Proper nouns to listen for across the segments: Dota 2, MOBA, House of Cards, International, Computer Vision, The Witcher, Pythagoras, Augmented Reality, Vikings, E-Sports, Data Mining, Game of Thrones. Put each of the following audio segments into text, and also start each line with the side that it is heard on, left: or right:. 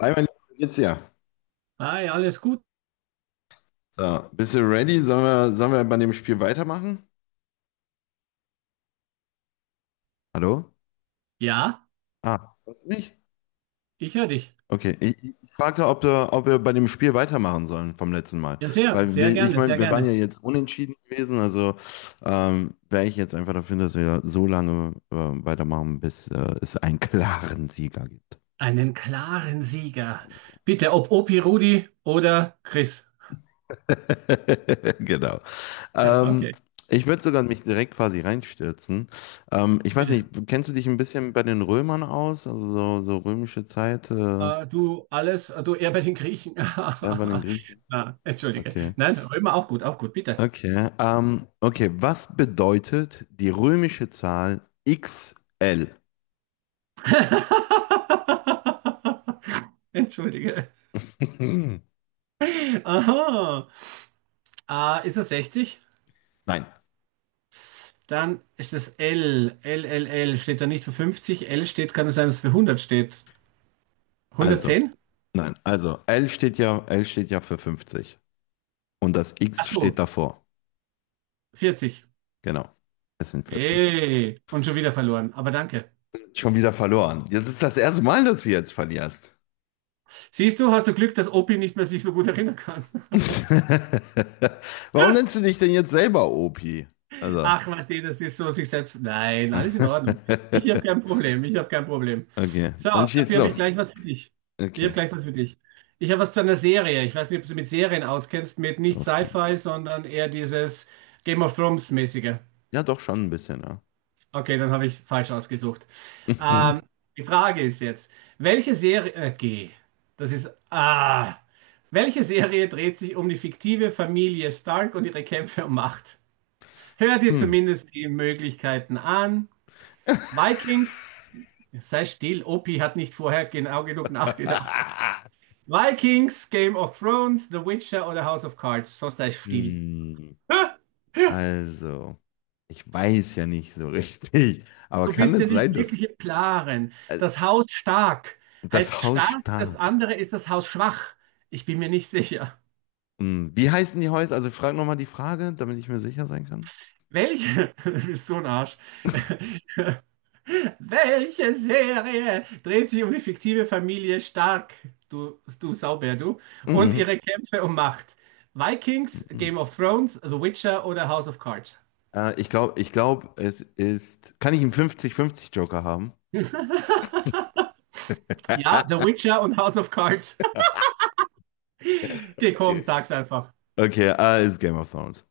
left: Hi, mein Lieber, wie geht's dir?
right: Hi, alles gut?
left: So, bist du ready? Sollen wir bei dem Spiel weitermachen? Hallo?
right: Ja,
left: Ah, hörst du mich?
right: ich höre dich.
left: Okay, ich fragte, ob wir bei dem Spiel weitermachen sollen vom letzten Mal.
right: Ja, sehr,
left: Weil
right: sehr
left: wir, ich
right: gerne,
left: meine,
right: sehr
left: wir waren ja
right: gerne.
left: jetzt unentschieden gewesen, also wäre ich jetzt einfach dafür, dass wir so lange weitermachen, bis es einen klaren Sieger gibt.
right: Einen klaren Sieger. Bitte, ob Opi, Rudi oder Chris.
left: Genau.
right: Ja,
left: Ähm,
right: Okay,
left: ich würde sogar mich direkt quasi reinstürzen. Ich weiß
right: bitte.
left: nicht, kennst du dich ein bisschen bei den Römern aus? Also so römische Zeit,
right: Du alles, du eher bei den Griechen.
left: ja, bei den Griechen?
right: Ah, entschuldige.
left: Okay.
right: Nein, Römer auch gut, bitte.
left: Okay. Okay, was bedeutet die römische Zahl XL?
right: Entschuldige. Aha. Ah, ist er 60?
left: Nein,
right: Dann ist das L. L steht da nicht für 50. L steht, kann es sein, dass es für 100 steht.
left: also,
right: 110?
left: nein, also L steht ja für 50 und das
right: Ach
left: X steht
right: so.
left: davor.
right: 40.
left: Genau. Es sind 40.
right: Ey, und schon wieder verloren, aber danke.
left: Schon wieder verloren. Jetzt ist das erste Mal, dass du jetzt verlierst.
right: Siehst du, hast du Glück, dass Opi nicht mehr sich so gut erinnern kann.
left: Warum nennst du dich denn jetzt selber Opi? Also.
right: Ach, was die, das ist so sich selbst. Nein, alles in Ordnung. Ich habe kein Problem.
left: Okay,
right: So,
left: dann schieß
right: dafür habe ich
left: los.
right: gleich was für dich. Ich habe
left: Okay,
right: gleich was für dich. Ich habe was zu einer Serie. Ich weiß nicht, ob du mit Serien auskennst, mit nicht
left: doch schon.
right: Sci-Fi, sondern eher dieses Game of Thrones-mäßige.
left: Ja, doch schon ein bisschen, ja.
right: Okay, dann habe ich falsch ausgesucht. Ähm, die Frage ist jetzt, welche Serie, G, das ist, ah, welche Serie dreht sich um die fiktive Familie Stark und ihre Kämpfe um Macht? Hör dir
left: Hm.
right: zumindest die Möglichkeiten an. Vikings, sei still, Opi hat nicht vorher genau genug nachgedacht. Vikings, Game of Thrones, The Witcher oder House of Cards, sonst sei still.
left: Hm. Also, ich weiß ja nicht so richtig, aber
right: Du
left: kann
right: bist ja
left: es
right: nicht
left: sein, dass
right: wirklich im Klaren.
left: äh,
right: Das Haus stark heißt
left: das Haus
right: stark, das
left: stark.
right: andere ist das Haus schwach. Ich bin mir nicht sicher.
left: Hm, wie heißen die Häuser? Also, frag nochmal die Frage, damit ich mir sicher sein kann.
right: Welche? Du bist so ein Arsch. Welche Serie dreht sich um die fiktive Familie Stark, du Saubär, du, und
left: Mhm.
right: ihre Kämpfe um Macht? Vikings,
left: Mhm.
right: Game of Thrones, The Witcher oder House of Cards?
left: Ich glaub, es ist. Kann ich einen 50-50 Joker haben?
right: Ja, The Witcher und House of Cards. Geh, komm,
left: Okay.
right: sag's einfach.
left: Okay, ah, ist Game of Thrones.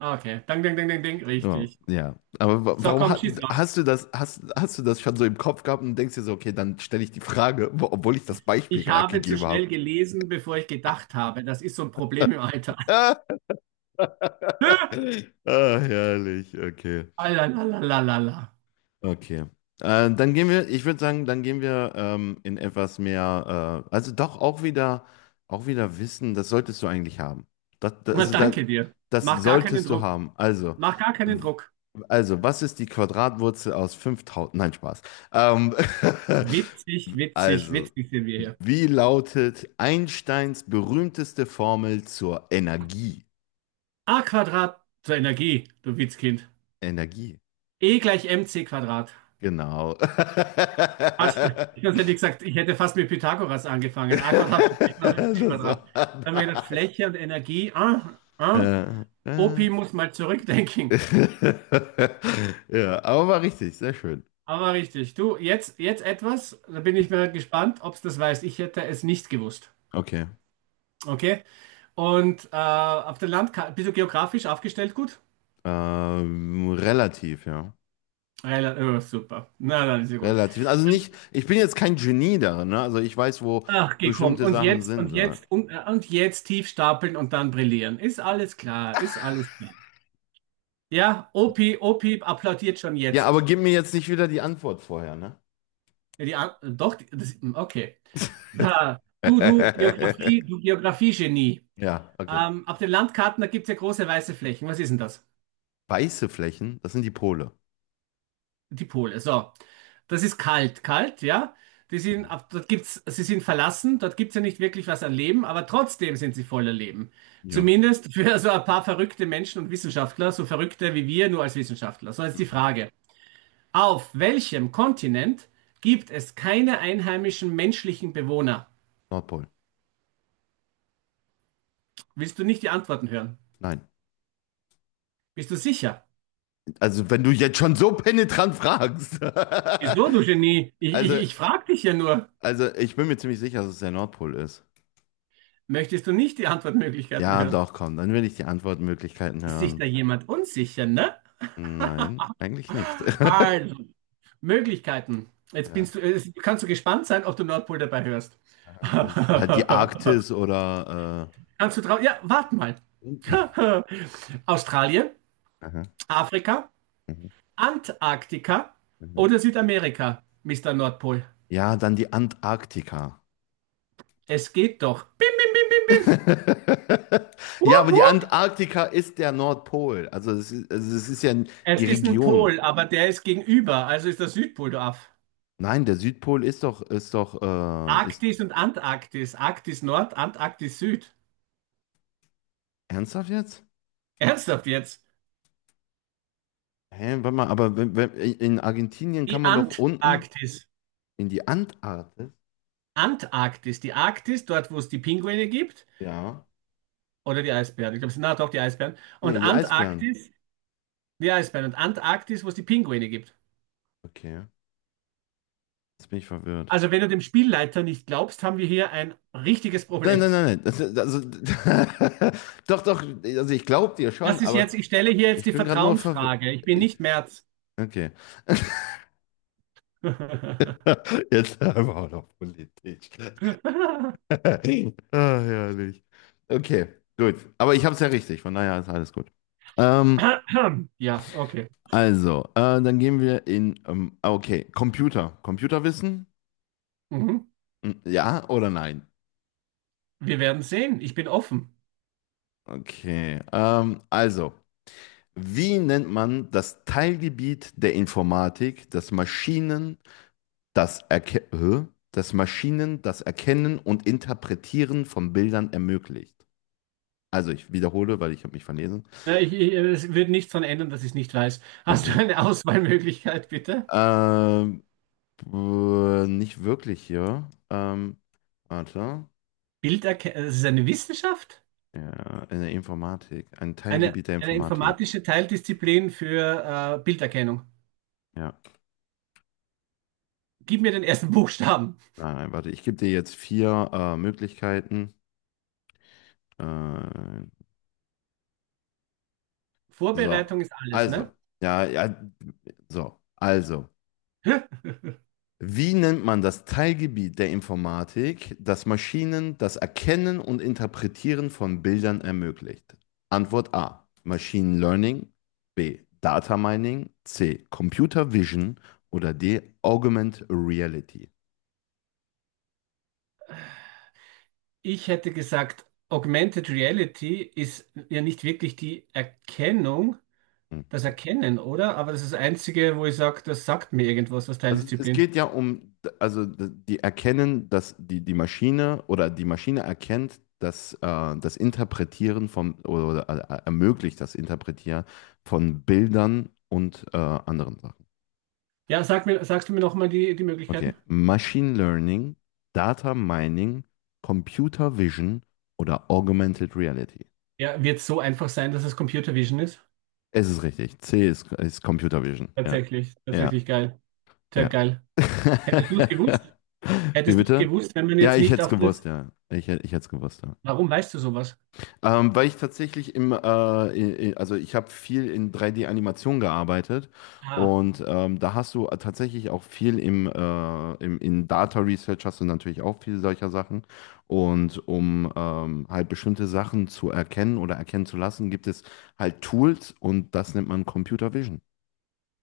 right: Okay, dang, dang, dang, dang, dang,
left: Ja,
right: richtig.
left: ja. Aber
right: So,
left: warum
right: komm,
left: hat,
right: schieß los.
left: hast du das, hast, hast du das schon so im Kopf gehabt und denkst dir so, okay, dann stelle ich die Frage, obwohl ich das Beispiel
right: Ich
left: gerade
right: habe zu
left: gegeben
right: schnell
left: habe.
right: gelesen, bevor ich gedacht habe. Das ist so ein Problem im Alter.
left: Ah, herrlich, okay.
right: Alalalala.
left: Okay. Dann gehen wir, ich würde sagen, dann gehen wir in etwas mehr, also doch auch wieder Wissen, das solltest du eigentlich haben. Das, das,
right: Na,
left: also das,
right: danke dir.
left: das
right: Mach gar keinen
left: solltest du
right: Druck.
left: haben.
right: Mach gar keinen
left: W-
right: Druck.
left: also, was ist die Quadratwurzel aus 5.000? Nein, Spaß. Ähm,
right: Witzig, witzig,
left: also,
right: witzig sind wir hier.
left: wie lautet Einsteins berühmteste Formel zur Energie?
right: A Quadrat zur Energie, du Witzkind.
left: Energie,
right: E gleich mc Quadrat.
left: genau.
right: Hast du- Ich hätte gesagt, ich hätte fast mit Pythagoras angefangen. A Quadrat plus B Quadrat ist
left: Das
right: C Quadrat. Dann haben wir gedacht,
left: war
right: Fläche und Energie. Ah, ah.
left: äh, äh.
right: Opi muss mal zurückdenken.
left: Ja, aber war richtig, sehr schön.
right: Aber richtig. Du, jetzt, jetzt etwas, da bin ich mal gespannt, ob du das weißt. Ich hätte es nicht gewusst.
left: Okay.
right: Okay? Und auf dem Land ka- bist du geografisch aufgestellt gut?
left: Relativ, ja.
right: Rela- Oh, super. Na, dann ist ja gut.
left: Relativ. Also nicht, ich bin jetzt kein Genie darin, ne? Also ich weiß, wo
right: Ach, gekommen.
left: bestimmte
right: Und
left: Sachen
right: jetzt, und
left: sind. Ja,
right: jetzt, und jetzt tief stapeln und dann brillieren. Ist alles klar, ist alles klar. Ja, Opi, Opi applaudiert schon
left: ja, aber
right: jetzt.
left: gib mir jetzt nicht wieder die Antwort vorher, ne?
right: Ja, die, an- doch, die- das, hm, okay. Da, Geografie, du Geografie-Genie.
left: Ja, okay.
right: Auf den Landkarten, da gibt es ja große weiße Flächen. Was ist denn das?
left: Weiße Flächen, das sind die Pole.
right: Die Pole, so. Das ist kalt, kalt, ja. Die sind,
left: Mhm.
right: ab- dort gibt's, sie sind verlassen, dort gibt es ja nicht wirklich was an Leben, aber trotzdem sind sie voller Leben.
left: Ja.
right: Zumindest für so ein paar verrückte Menschen und Wissenschaftler, so verrückte wie wir, nur als Wissenschaftler. So jetzt die
left: Mhm.
right: Frage. Auf welchem Kontinent gibt es keine einheimischen menschlichen Bewohner?
left: Nordpol.
right: Willst du nicht die Antworten hören?
left: Nein.
right: Bist du sicher?
left: Also, wenn du jetzt schon so penetrant fragst.
right: Wieso, du Genie? Ich,
left: Also,
right: ich, ich frage dich ja nur.
left: also ich bin mir ziemlich sicher, dass es der Nordpol ist.
right: Möchtest du nicht die Antwortmöglichkeiten
left: Ja,
right: hören?
left: doch, komm, dann will ich die Antwortmöglichkeiten
right: Ist sich
left: hören.
right: da jemand unsicher, ne?
left: Nein, eigentlich nicht.
right: Also, Möglichkeiten. Jetzt
left: Ja.
right: binst du, jetzt kannst du gespannt sein, ob du Nordpol dabei hörst.
left: Aha. Ist halt die Arktis oder
right: Kannst du drauf? Ja, warte mal.
left: äh,
right: Australien,
left: aha,
right: Afrika,
left: mhm,
right: Antarktika
left: mhm.
right: oder Südamerika, Mister Nordpol.
left: Ja, dann die Antarktika.
right: Es geht doch. Bim, bim, bim, bim, bim.
left: Ja,
right: Wupp,
left: aber die
right: wupp.
left: Antarktika ist der Nordpol. Also es ist ja
right: Es
left: die
right: ist ein
left: Region.
right: Pol, aber der ist gegenüber, also ist der Südpol, du Aff.
left: Nein, der Südpol ist doch, ist
right: Arktis und Antarktis. Arktis Nord, Antarktis Süd.
left: ernsthaft jetzt?
right: Ernsthaft jetzt?
left: Hä, warte mal, aber wenn in Argentinien kann
right: Die
left: man doch unten
right: Antarktis.
left: in die Antarktis?
right: Antarktis. Die Arktis, dort, wo es die Pinguine gibt,
left: Ja.
right: oder die Eisbären. Ich glaube, es sind, na doch, die Eisbären. Und
left: Nee, die Eisbären.
right: Antarktis, die Eisbären. Und Antarktis, wo es die Pinguine gibt.
left: Okay, jetzt bin ich verwirrt.
right: Also, wenn du dem Spielleiter nicht glaubst, haben wir hier ein richtiges
left: Nein,
right: Problem.
left: nein, nein, nein. Das, also, doch, doch, also ich glaube dir schon,
right: Das ist
left: aber
right: jetzt, ich stelle hier jetzt
left: ich
right: die
left: bin gerade nur verwirrt.
right: Vertrauensfrage. Ich bin
left: Ich,
right: nicht Merz.
left: okay. Jetzt aber auch noch Politik. Ah, herrlich. Okay, gut. Aber ich habe es ja richtig, von daher ist alles gut. Ähm,
right: Ja, okay.
left: also, dann gehen wir in, ah, okay, Computer. Computerwissen?
right: Mhm.
left: Hm, ja oder nein?
right: Wir werden sehen. Ich bin offen.
left: Okay. Also, wie nennt man das Teilgebiet der Informatik, das Maschinen, das Erkennen und Interpretieren von Bildern ermöglicht? Also, ich wiederhole, weil ich habe mich verlesen.
right: Ja, es wird nichts daran ändern, dass ich es nicht weiß. Hast du
left: Okay.
right: eine Auswahlmöglichkeit, bitte?
left: Ähm, nicht wirklich, ja. Warte.
right: Bilderkennung, das ist eine Wissenschaft?
left: Ja, in der Informatik. Ein Teilgebiet der
right: Eine
left: Informatik.
right: informatische Teildisziplin für Bilderkennung.
left: Ja.
right: Gib mir den ersten Buchstaben.
left: Nein, warte, ich gebe dir jetzt vier Möglichkeiten. Äh, so.
right: Vorbereitung ist alles,
left: Also.
right: ne?
left: Ja, ja. So. Also. Wie nennt man das Teilgebiet der Informatik, das Maschinen das Erkennen und Interpretieren von Bildern ermöglicht? Antwort A. Machine Learning. B. Data Mining. C. Computer Vision. Oder D. Augmented Reality.
right: Ich hätte gesagt, Augmented Reality ist ja nicht wirklich die Erkennung,
left: Hm.
right: das Erkennen, oder? Aber das ist das Einzige, wo ich sage, das sagt mir irgendwas, das
left: Also es
right: Teildisziplin.
left: geht ja um, also die erkennen, dass die Maschine oder die Maschine erkennt, dass das Interpretieren von oder ermöglicht das Interpretieren von Bildern und anderen Sachen.
right: Ja, sag mir, sagst du mir nochmal die
left: Okay,
right: Möglichkeiten?
left: Machine Learning, Data Mining, Computer Vision oder Augmented Reality.
right: Ja, wird so einfach sein, dass es Computer Vision ist?
left: Es ist richtig. C ist Computer Vision. Ja,
right: Tatsächlich,
left: ja.
right: tatsächlich geil. Sehr
left: Ja.
right: geil. Hättest du es gewusst?
left: Wie
right: Hättest du es
left: bitte?
right: gewusst, wenn man
left: Ja,
right: jetzt
left: ich
right: nicht
left: hätte es
right: auf
left: gewusst,
right: das.
left: ja. Ich hätte es gewusst, ja.
right: Warum weißt du sowas?
left: Weil ich tatsächlich also ich habe viel in 3D-Animation gearbeitet
right: Ah.
left: und da hast du tatsächlich auch viel in Data Research hast du natürlich auch viel solcher Sachen und um halt bestimmte Sachen zu erkennen oder erkennen zu lassen, gibt es halt Tools und das nennt man Computer Vision.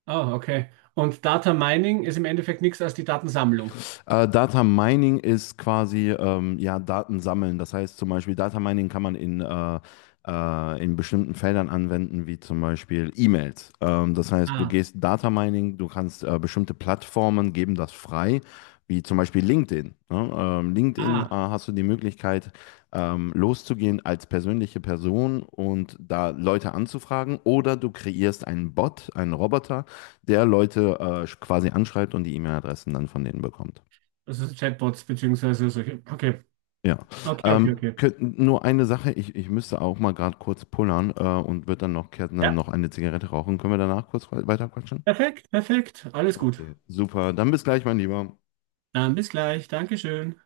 right: Ah, okay. Und Data Mining ist im Endeffekt nichts als die Datensammlung.
left: Data Mining ist quasi ja, Daten sammeln. Das heißt zum Beispiel, Data Mining kann man in bestimmten Feldern anwenden, wie zum Beispiel E-Mails. Das heißt, du
right: Ah,
left: gehst Data Mining, du kannst bestimmte Plattformen geben das frei, wie zum Beispiel LinkedIn. Ne? LinkedIn
right: ah,
left: hast du die Möglichkeit, loszugehen als persönliche Person und da Leute anzufragen oder du kreierst einen Bot, einen Roboter, der Leute quasi anschreibt und die E-Mail-Adressen dann von denen bekommt.
right: das ist Chatbots beziehungsweise solche. Okay,
left: Ja,
right: okay, okay, okay.
left: nur eine Sache, ich müsste auch mal gerade kurz pullern und wird dann noch, Kärtner
right: Ja,
left: noch eine Zigarette rauchen. Können wir danach kurz weiter quatschen?
right: perfekt, perfekt. Alles gut.
left: Okay, super. Dann bis gleich, mein Lieber.
right: Dann bis gleich. Dankeschön.